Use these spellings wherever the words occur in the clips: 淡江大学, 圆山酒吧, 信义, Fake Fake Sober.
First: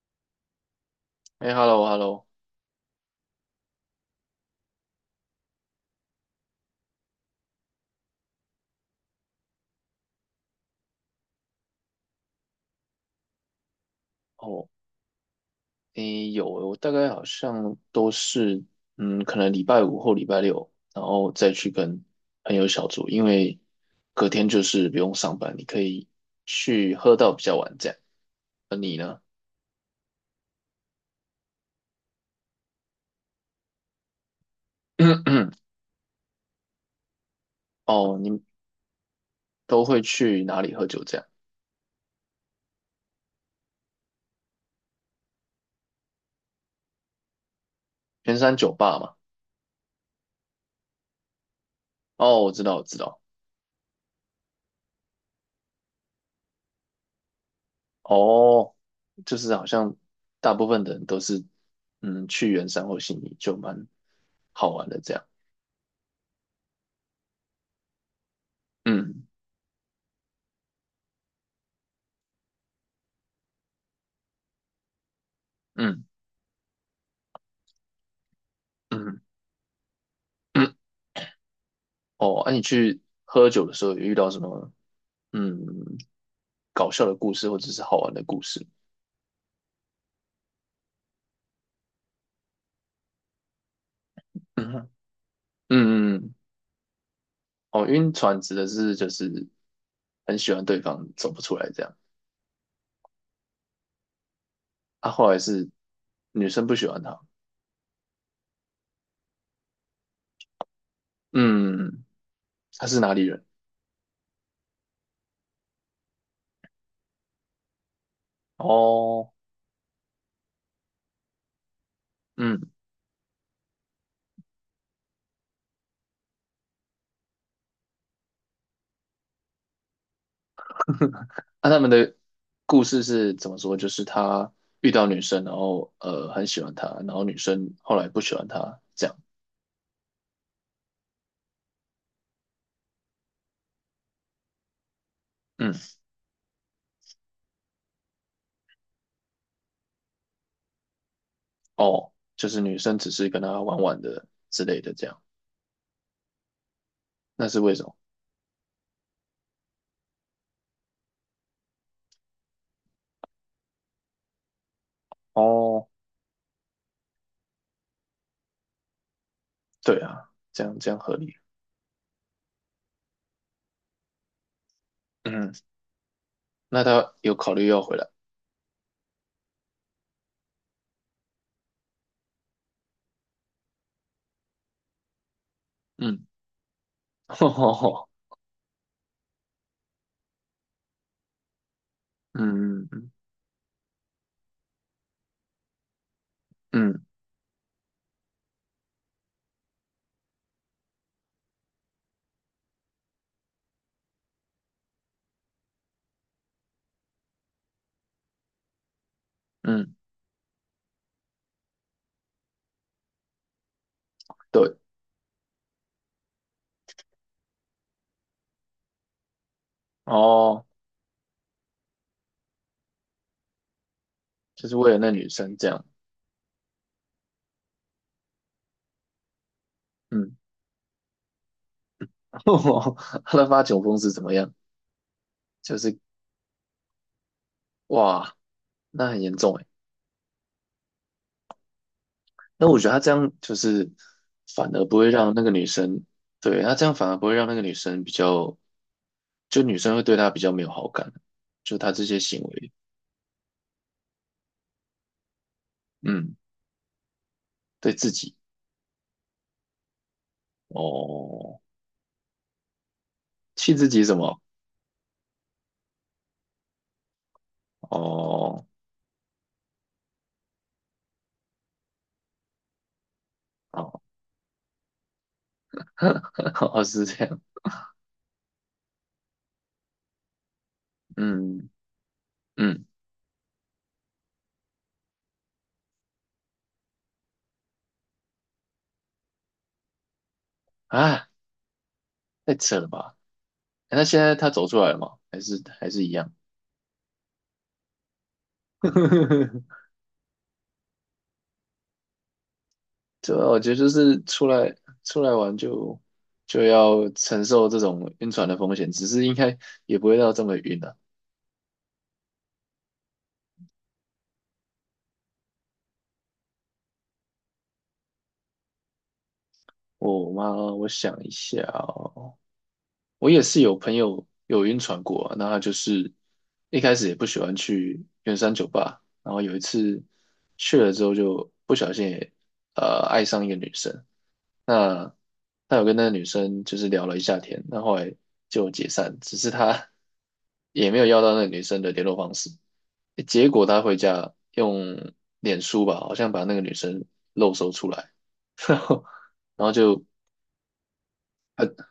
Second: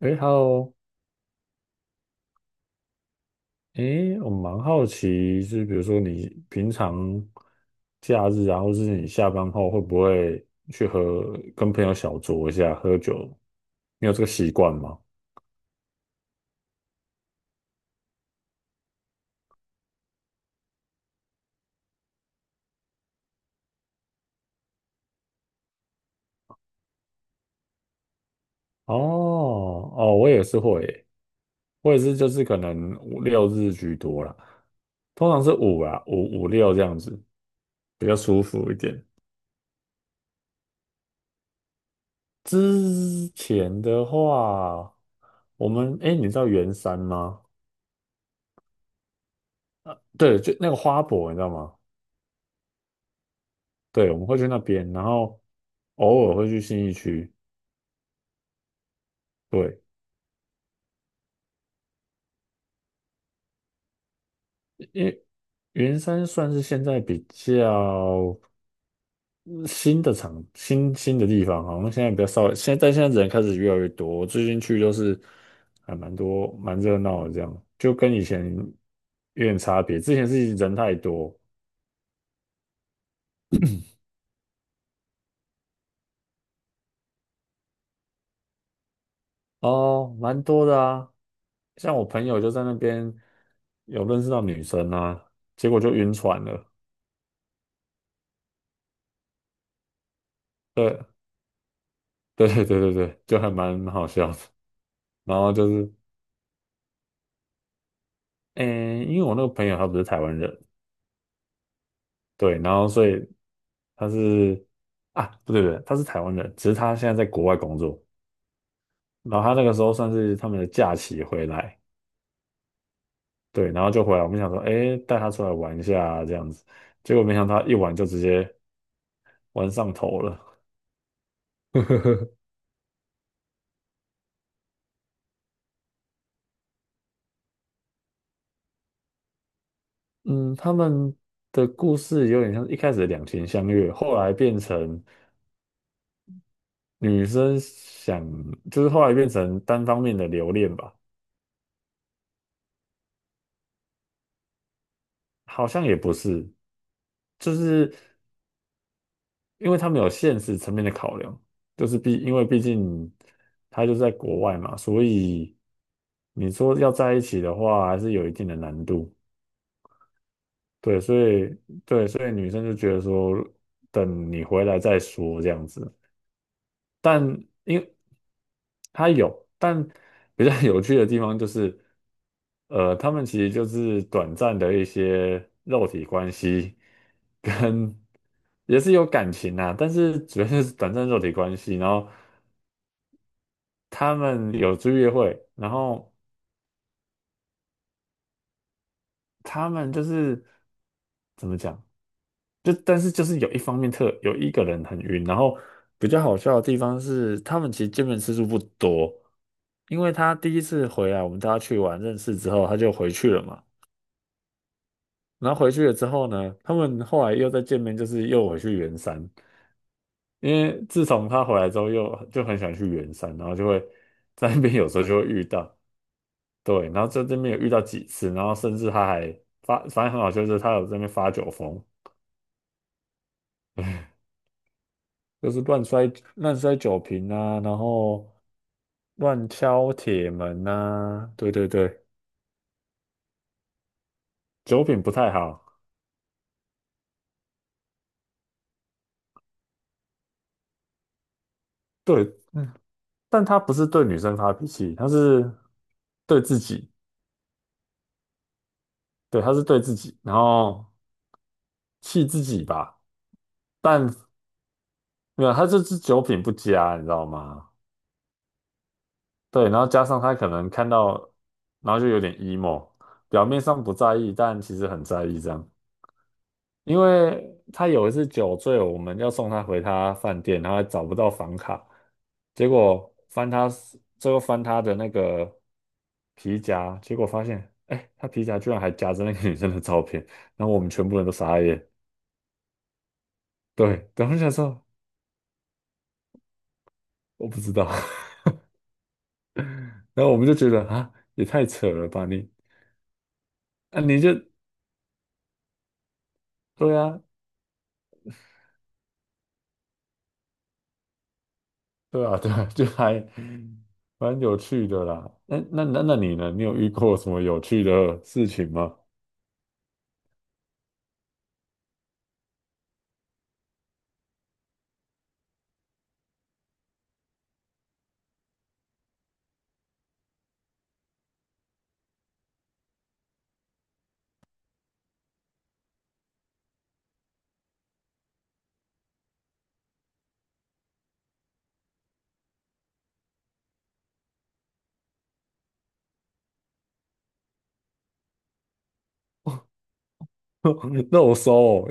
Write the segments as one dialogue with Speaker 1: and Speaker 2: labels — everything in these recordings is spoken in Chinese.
Speaker 1: 哎，Hello，
Speaker 2: 哎，hello，hello。
Speaker 1: 哎，我蛮好奇，就是比如说你平常假日啊，或是你下班后，会不会去和跟朋友小酌一下喝酒？你有这个习
Speaker 2: 哦，
Speaker 1: 惯吗？
Speaker 2: 哎，有，我大概好像都是，嗯，可能礼拜五或礼拜六，然后再去跟朋友小酌，因为隔天就是不用上班，你可以去喝到比较晚这样。而你呢？
Speaker 1: 哦，哦，我也是会耶，我也是，就是可能五六日居多啦，通常是 五啊，五五六这样子比较
Speaker 2: 哦，你们
Speaker 1: 舒服一点。
Speaker 2: 都会去哪里喝酒这样？
Speaker 1: 之前的话，我们哎，诶，你知道圆山吗？
Speaker 2: 圆山酒吧嘛。
Speaker 1: 对，就那个花博，你知道吗？
Speaker 2: 哦，我知道，我知道。
Speaker 1: 对，我们会去那边，然后偶尔会去信义区。
Speaker 2: 哦，就是好
Speaker 1: 对，
Speaker 2: 像大部分的人都是，嗯，去圆山或信义就蛮好玩的
Speaker 1: 因
Speaker 2: 这样。
Speaker 1: 为云山算是现在比较
Speaker 2: 嗯
Speaker 1: 嗯新的场，新的地方，好像现在比较少，但现在人开始越来越多。我最近去就是还
Speaker 2: 嗯
Speaker 1: 蛮多，蛮热闹的，这样就跟以前
Speaker 2: 嗯。
Speaker 1: 有点差别。之前是人 太多。
Speaker 2: 哦，你去喝酒的时候有遇到什么嗯搞笑的故事或者是好玩的故事？
Speaker 1: 哦，蛮多的啊。像我朋友就在那边有认识到女
Speaker 2: 嗯哼。
Speaker 1: 生啊，结果就晕
Speaker 2: 嗯嗯。
Speaker 1: 船了。
Speaker 2: 哦，晕船指的是就是很喜欢对
Speaker 1: 对，
Speaker 2: 方走不出来这样，
Speaker 1: 对对对对对，就还蛮好笑的。
Speaker 2: 啊，后
Speaker 1: 然
Speaker 2: 来
Speaker 1: 后就
Speaker 2: 是
Speaker 1: 是，
Speaker 2: 女生不喜欢他，
Speaker 1: 诶，因为我那个朋友他不是台湾人，
Speaker 2: 嗯，
Speaker 1: 对，然
Speaker 2: 他
Speaker 1: 后
Speaker 2: 是
Speaker 1: 所
Speaker 2: 哪
Speaker 1: 以
Speaker 2: 里人？
Speaker 1: 他是啊，不对不对，他是台湾人，只是他现在在国外工作，
Speaker 2: 哦。
Speaker 1: 然后他那个时候算是他们的假期回来，
Speaker 2: 嗯。
Speaker 1: 对，然后就回来，我们想说，诶，带他出来玩一下啊这样子，结果没想到他一玩就直接玩上头了。
Speaker 2: 他们的故事是怎么说？就是他遇到女生，然后很喜欢她，然后女生后来不喜欢他这样。
Speaker 1: 嗯，他们的故事有点像一开始的两情相悦，后来变成
Speaker 2: 嗯。
Speaker 1: 女生想，就是后来变成单方面的留恋吧。
Speaker 2: 哦，就是女生只是跟他玩玩的之类的这样。
Speaker 1: 好像也不是，
Speaker 2: 那
Speaker 1: 就
Speaker 2: 是为什么？
Speaker 1: 是因为他们有现实层面的考量，就是因为毕竟他就在国外嘛，所以
Speaker 2: 哦，
Speaker 1: 你说要在一起的话，还是有一定的难度。
Speaker 2: 对啊，这样这样
Speaker 1: 对，
Speaker 2: 合
Speaker 1: 所
Speaker 2: 理。
Speaker 1: 以女生就觉得说，等你回来再说这
Speaker 2: 嗯，
Speaker 1: 样子。
Speaker 2: 那他
Speaker 1: 但
Speaker 2: 有考虑
Speaker 1: 因
Speaker 2: 要回
Speaker 1: 为
Speaker 2: 来。
Speaker 1: 它有，比较有趣的地方就是，他们其实就是短暂的一些肉体
Speaker 2: 嗯。
Speaker 1: 关系，
Speaker 2: 嗯
Speaker 1: 跟
Speaker 2: 哦。
Speaker 1: 也是有感情啊，但是主要就是短暂肉体关系。然后
Speaker 2: 嗯嗯
Speaker 1: 他们有去约会，然后
Speaker 2: 嗯
Speaker 1: 他们就是怎么讲？但是有一方面有一个人很晕，然后比较好笑的地方是，他们其实见面次数不多，
Speaker 2: 嗯。
Speaker 1: 因为他第一次回来，我们大家去玩认识之后，他就回去了嘛。
Speaker 2: 对。
Speaker 1: 然后回去了之后呢，他们后来又再见面，就是又回去圆山，因
Speaker 2: 哦，
Speaker 1: 为自从他回来之后又就很喜欢去圆山，然后就会在那
Speaker 2: 就
Speaker 1: 边
Speaker 2: 是
Speaker 1: 有
Speaker 2: 为了
Speaker 1: 时候
Speaker 2: 那
Speaker 1: 就会
Speaker 2: 女
Speaker 1: 遇
Speaker 2: 生这
Speaker 1: 到，
Speaker 2: 样。
Speaker 1: 对，然后在这边有遇到几次，然后甚至他还反正很好
Speaker 2: 嗯。
Speaker 1: 笑，就是他有在那边发酒疯。
Speaker 2: 哦，他的发酒疯是怎么样？
Speaker 1: 就是
Speaker 2: 就
Speaker 1: 乱
Speaker 2: 是
Speaker 1: 摔乱摔酒瓶啊，然后
Speaker 2: 哇，那很严
Speaker 1: 乱
Speaker 2: 重哎。
Speaker 1: 敲铁门啊，对对对，
Speaker 2: 那我觉得他这样就是反
Speaker 1: 酒
Speaker 2: 而不
Speaker 1: 品
Speaker 2: 会
Speaker 1: 不
Speaker 2: 让
Speaker 1: 太
Speaker 2: 那个
Speaker 1: 好，
Speaker 2: 女生，对，他这样反而不会让那个女生比较，就女生会对他比较没有好感，就他这些
Speaker 1: 对，
Speaker 2: 行为，
Speaker 1: 嗯，但他不是对女生发脾气，他是
Speaker 2: 嗯，
Speaker 1: 对自己，
Speaker 2: 对自己，
Speaker 1: 对，他是对自己，然后
Speaker 2: 哦。
Speaker 1: 气自己吧，
Speaker 2: 气自己
Speaker 1: 但
Speaker 2: 什么？
Speaker 1: 没有，他就是酒品不佳，你知道吗？
Speaker 2: 哦。
Speaker 1: 对，然后加上他可能看到，然后就有点 emo，表面上
Speaker 2: 哦，
Speaker 1: 不在意，但其实很在意这样。
Speaker 2: 哦，
Speaker 1: 因
Speaker 2: 是这样。
Speaker 1: 为他有一次酒醉，我们要送他回他饭店，然后还找不到房
Speaker 2: 嗯
Speaker 1: 卡，结
Speaker 2: 嗯。
Speaker 1: 果最后翻他的那个皮夹，结果发现，哎，他皮夹居然还夹着那个女生的照片，然后我们全部人
Speaker 2: 啊，
Speaker 1: 都傻眼。
Speaker 2: 太扯了吧？诶，那
Speaker 1: 对，
Speaker 2: 现
Speaker 1: 等后
Speaker 2: 在
Speaker 1: 就
Speaker 2: 他
Speaker 1: 想
Speaker 2: 走出
Speaker 1: 说
Speaker 2: 来了吗？还是还是一样？
Speaker 1: 我不知道，然后我们就觉得啊，也太扯了吧你，
Speaker 2: 对啊，我觉得就
Speaker 1: 啊
Speaker 2: 是
Speaker 1: 你就
Speaker 2: 出来玩就
Speaker 1: 对
Speaker 2: 要
Speaker 1: 啊，
Speaker 2: 承受这种晕船的风险，只是应该也不会到这么晕的。啊，
Speaker 1: 对啊，对啊，就还蛮有趣的啦。那你呢？你有遇过什么有趣的事情吗？
Speaker 2: 我妈，我想一下哦。我也是有朋友有晕船过啊，那他就是一开始也不喜欢去圆山酒吧，然后有一次去了之后就不小心也爱上一个女生，那他有跟那个女生就是聊了一下天，那后来就解散，只是他 也没有要到那个女生的联络方式，结果他回家用脸书吧，好像把那个女生露搜出来。然后就
Speaker 1: 那我收哦，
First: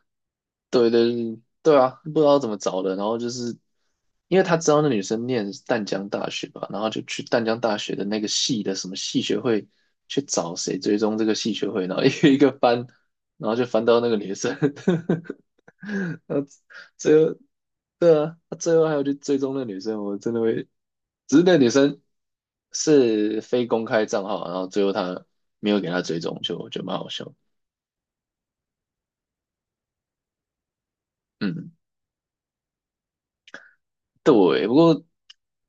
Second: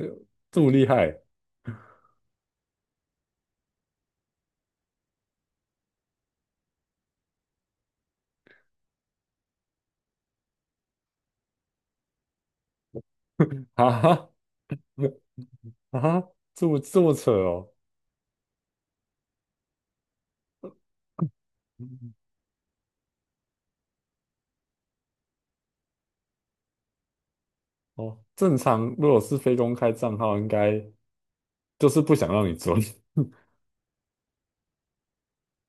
Speaker 1: 这么厉
Speaker 2: 对对
Speaker 1: 害。
Speaker 2: 嗯对啊，不知道怎么找的，然后就是因为他知道那女生念淡江大学吧，然后就去淡江大学的那个系的什么系学会去找谁追踪这个系学会，然后 一个一个翻，然后就 翻到那个
Speaker 1: 啊
Speaker 2: 女生，
Speaker 1: 啊，
Speaker 2: 然后
Speaker 1: 这么
Speaker 2: 最
Speaker 1: 扯
Speaker 2: 后
Speaker 1: 哦。
Speaker 2: 对啊，他最后还要去追踪那女生，我真的会，只是那女生是非公开账号啊，然后最后他没有给他追踪，就蛮好笑。
Speaker 1: 哦，正常如果是非公开账号，应该
Speaker 2: 嗯。
Speaker 1: 就是不想让你追。
Speaker 2: 对，不过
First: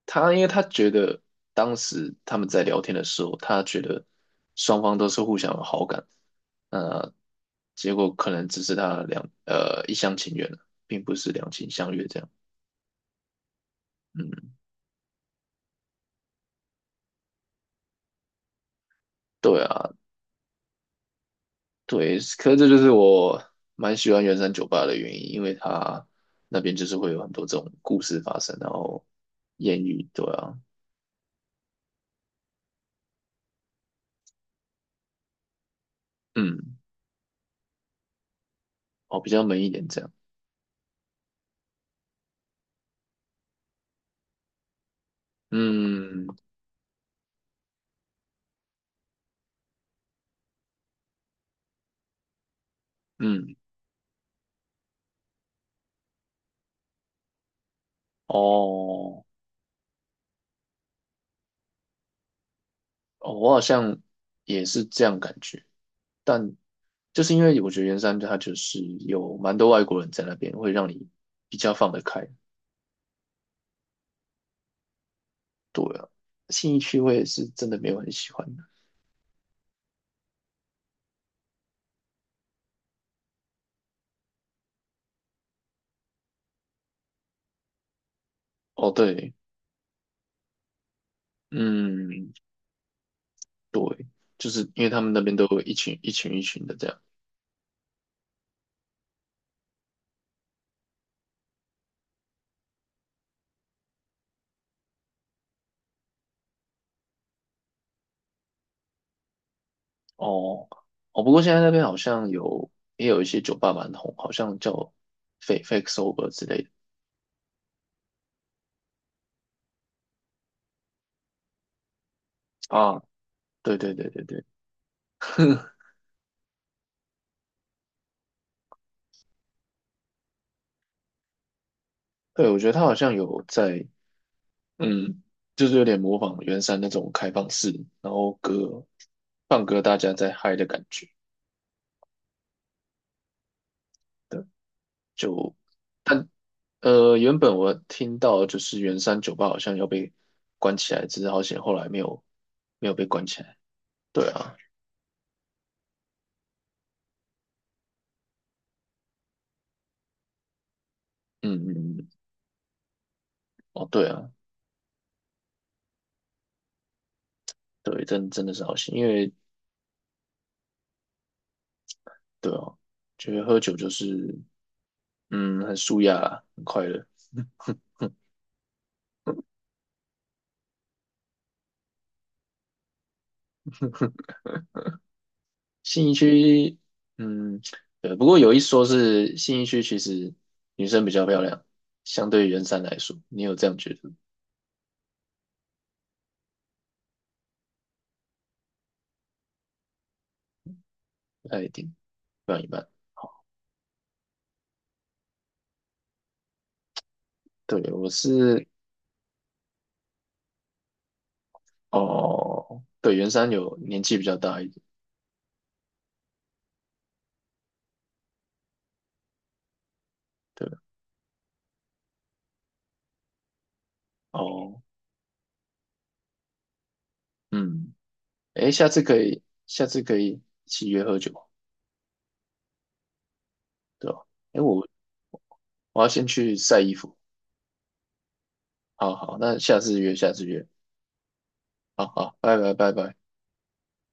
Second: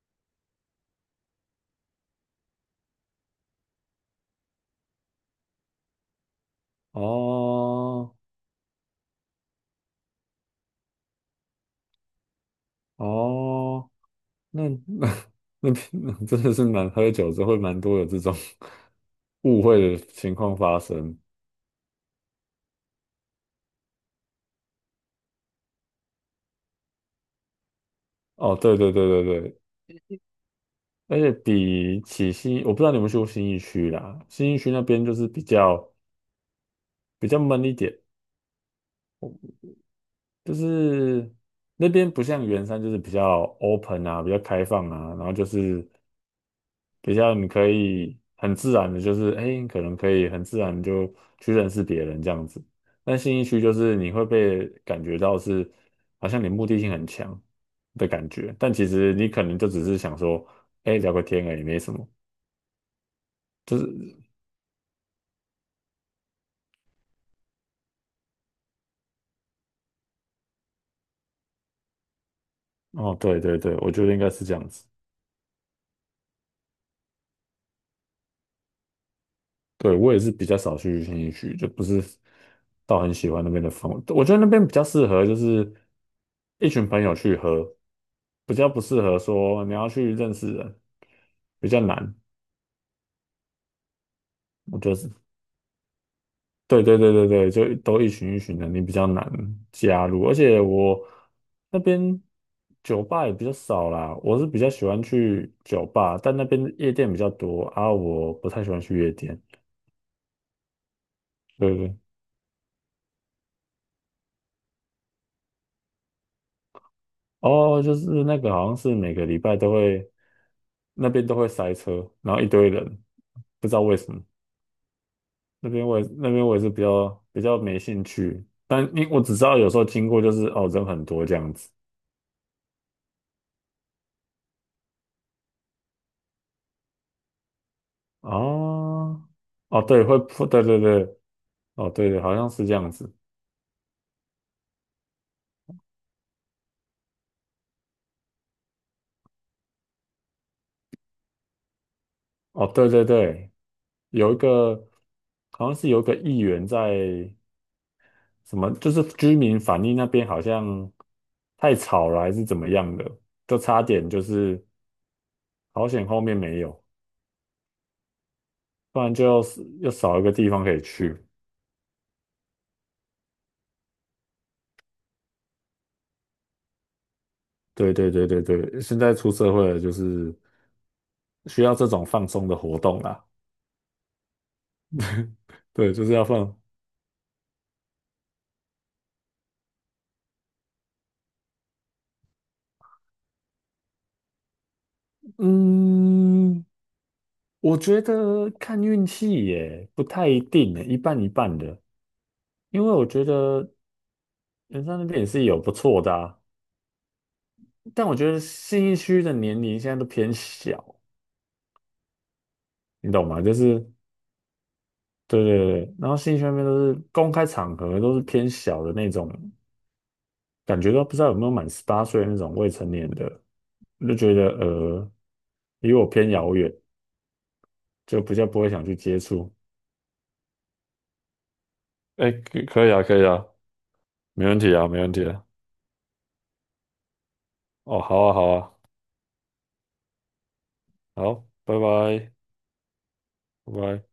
Speaker 2: 他因为他觉得当时他们在聊天的时候，他觉得双方都是互相有好感，那结果
Speaker 1: 哦
Speaker 2: 可能只是他两一厢情愿了，并不是两情相悦这样。
Speaker 1: 哦，
Speaker 2: 嗯。
Speaker 1: 那 那真的是蛮喝酒之后会蛮多有这种 误
Speaker 2: 对啊。
Speaker 1: 会的情况发生。
Speaker 2: 对，可是这就是我蛮喜欢圆山酒吧的原因，因为他那边就是会有很多这种故事发
Speaker 1: 哦，
Speaker 2: 生，然
Speaker 1: 对对
Speaker 2: 后
Speaker 1: 对对对，
Speaker 2: 艳遇，对啊。
Speaker 1: 而且比起新，我不知道你们去过新义区啦，新义区那边就是比较
Speaker 2: 嗯。
Speaker 1: 比较闷一点。
Speaker 2: 哦，比较闷一点这样。
Speaker 1: 就是那边不像圆山，就是比较 open 啊，比较开放啊，然后就是
Speaker 2: 嗯
Speaker 1: 比较你可以很自然的，就是哎，诶可能可以很自然地就去认识别人这样子。但信义
Speaker 2: 嗯。
Speaker 1: 区就是你会被感觉到是好像你目的性很强的感觉，但其实
Speaker 2: 哦。
Speaker 1: 你可能就只是想说，哎，聊个天而已，没什么。
Speaker 2: 哦，我好
Speaker 1: 就
Speaker 2: 像
Speaker 1: 是
Speaker 2: 也是这样感觉，但就是因为我觉得圆山它就是有蛮多外国人在那边，会让你比较放得开。
Speaker 1: 哦，对对对，我觉得应该是这样子。
Speaker 2: 对啊，信义区我也是真的没有很喜欢的。
Speaker 1: 对，我也是比较少去新一区，就不是到很喜欢那边的风。我觉得那边比较适合就是一群朋友去喝，比较不
Speaker 2: 哦，
Speaker 1: 适合
Speaker 2: 对。
Speaker 1: 说你要去认识人，比较难。
Speaker 2: 嗯。对，就是
Speaker 1: 我
Speaker 2: 因为
Speaker 1: 觉得
Speaker 2: 他
Speaker 1: 是，
Speaker 2: 们那边都有一群一群一群的
Speaker 1: 对
Speaker 2: 这
Speaker 1: 对
Speaker 2: 样。
Speaker 1: 对对对，就都一群一群的，你比较难加入。而且我那边酒吧也比较少啦，我是比较喜欢去酒吧，但那边夜店比较多啊，我不太喜欢去夜店。
Speaker 2: 哦。哦，不过现在那
Speaker 1: 对
Speaker 2: 边
Speaker 1: 对。
Speaker 2: 好像有也有一些酒吧蛮红，好像叫 Fake Fake Sober 之类的。
Speaker 1: 哦，就是那个好像是每个礼拜都会那边都会塞车，然后一堆人，
Speaker 2: 啊。
Speaker 1: 不知
Speaker 2: 对
Speaker 1: 道
Speaker 2: 对
Speaker 1: 为
Speaker 2: 对
Speaker 1: 什么。
Speaker 2: 对对，
Speaker 1: 那边我也是比较没兴趣，但因我只知道有时候经过就是哦人很多这样子。
Speaker 2: 对，我觉得他好像有在。嗯，就是有点模仿圆山那种开放式，然后歌
Speaker 1: 哦
Speaker 2: 放
Speaker 1: 哦，
Speaker 2: 歌大
Speaker 1: 对
Speaker 2: 家
Speaker 1: 会
Speaker 2: 在
Speaker 1: 破，
Speaker 2: 嗨
Speaker 1: 对
Speaker 2: 的
Speaker 1: 对
Speaker 2: 感
Speaker 1: 对。
Speaker 2: 觉。
Speaker 1: 哦，对对好像是这样子。
Speaker 2: 对，就，原本我听到就是圆山酒吧好像要被关起来，只是好险后来没有
Speaker 1: 哦对对
Speaker 2: 被关起
Speaker 1: 对，
Speaker 2: 来。对
Speaker 1: 有一
Speaker 2: 啊。
Speaker 1: 个好像是有一个议员在，什么就是居民反映那边好像
Speaker 2: 嗯
Speaker 1: 太
Speaker 2: 嗯。嗯。
Speaker 1: 吵了还是怎么样的，就差
Speaker 2: 哦对
Speaker 1: 点就
Speaker 2: 啊。
Speaker 1: 是，好险后面没有，
Speaker 2: 对，真的是好险，
Speaker 1: 不
Speaker 2: 因
Speaker 1: 然
Speaker 2: 为
Speaker 1: 就是又少一个地方可以去。
Speaker 2: 对哦，觉得喝酒就是很舒压啦很快乐。
Speaker 1: 对对对对对，现在出社会了，就是需要这种放松的活动啦。对，就
Speaker 2: 信义
Speaker 1: 是要放。
Speaker 2: 区，嗯，对，不过有一说是信义区其实女生比较漂亮，相对于圆山来说，你有这样觉得吗？
Speaker 1: 嗯，我觉得看运气耶，不太一定耶，一半一
Speaker 2: 不
Speaker 1: 半
Speaker 2: 太一
Speaker 1: 的。
Speaker 2: 定，一半一
Speaker 1: 因
Speaker 2: 半。
Speaker 1: 为我觉得人山那边也是有不错的啊，
Speaker 2: 对，
Speaker 1: 但
Speaker 2: 我
Speaker 1: 我觉得
Speaker 2: 是
Speaker 1: 信义区的年龄现在都偏小，
Speaker 2: 哦，
Speaker 1: 你
Speaker 2: 对，
Speaker 1: 懂
Speaker 2: 圆
Speaker 1: 吗？
Speaker 2: 山
Speaker 1: 就
Speaker 2: 有
Speaker 1: 是
Speaker 2: 年纪比较大一点。
Speaker 1: 对对对，然后信义区那边都是公开场合都是偏小的那种，
Speaker 2: 对。
Speaker 1: 感觉都不知道有没有满18岁那种未成年的。我就觉得
Speaker 2: 哦。
Speaker 1: 离我偏遥远，
Speaker 2: 嗯。
Speaker 1: 就比较不会
Speaker 2: 诶，
Speaker 1: 想
Speaker 2: 下
Speaker 1: 去
Speaker 2: 次可
Speaker 1: 接
Speaker 2: 以，
Speaker 1: 触。
Speaker 2: 下次可以一起约喝酒，
Speaker 1: 哎，可以啊，可以啊，
Speaker 2: 对吧？
Speaker 1: 没问
Speaker 2: 诶，
Speaker 1: 题啊，没问题啊。
Speaker 2: 我要先去晒衣服。
Speaker 1: 哦，好啊，好啊，
Speaker 2: 好好，那下次约，下次约。
Speaker 1: 好，拜
Speaker 2: 好
Speaker 1: 拜，
Speaker 2: 好，拜拜拜拜。
Speaker 1: 拜拜。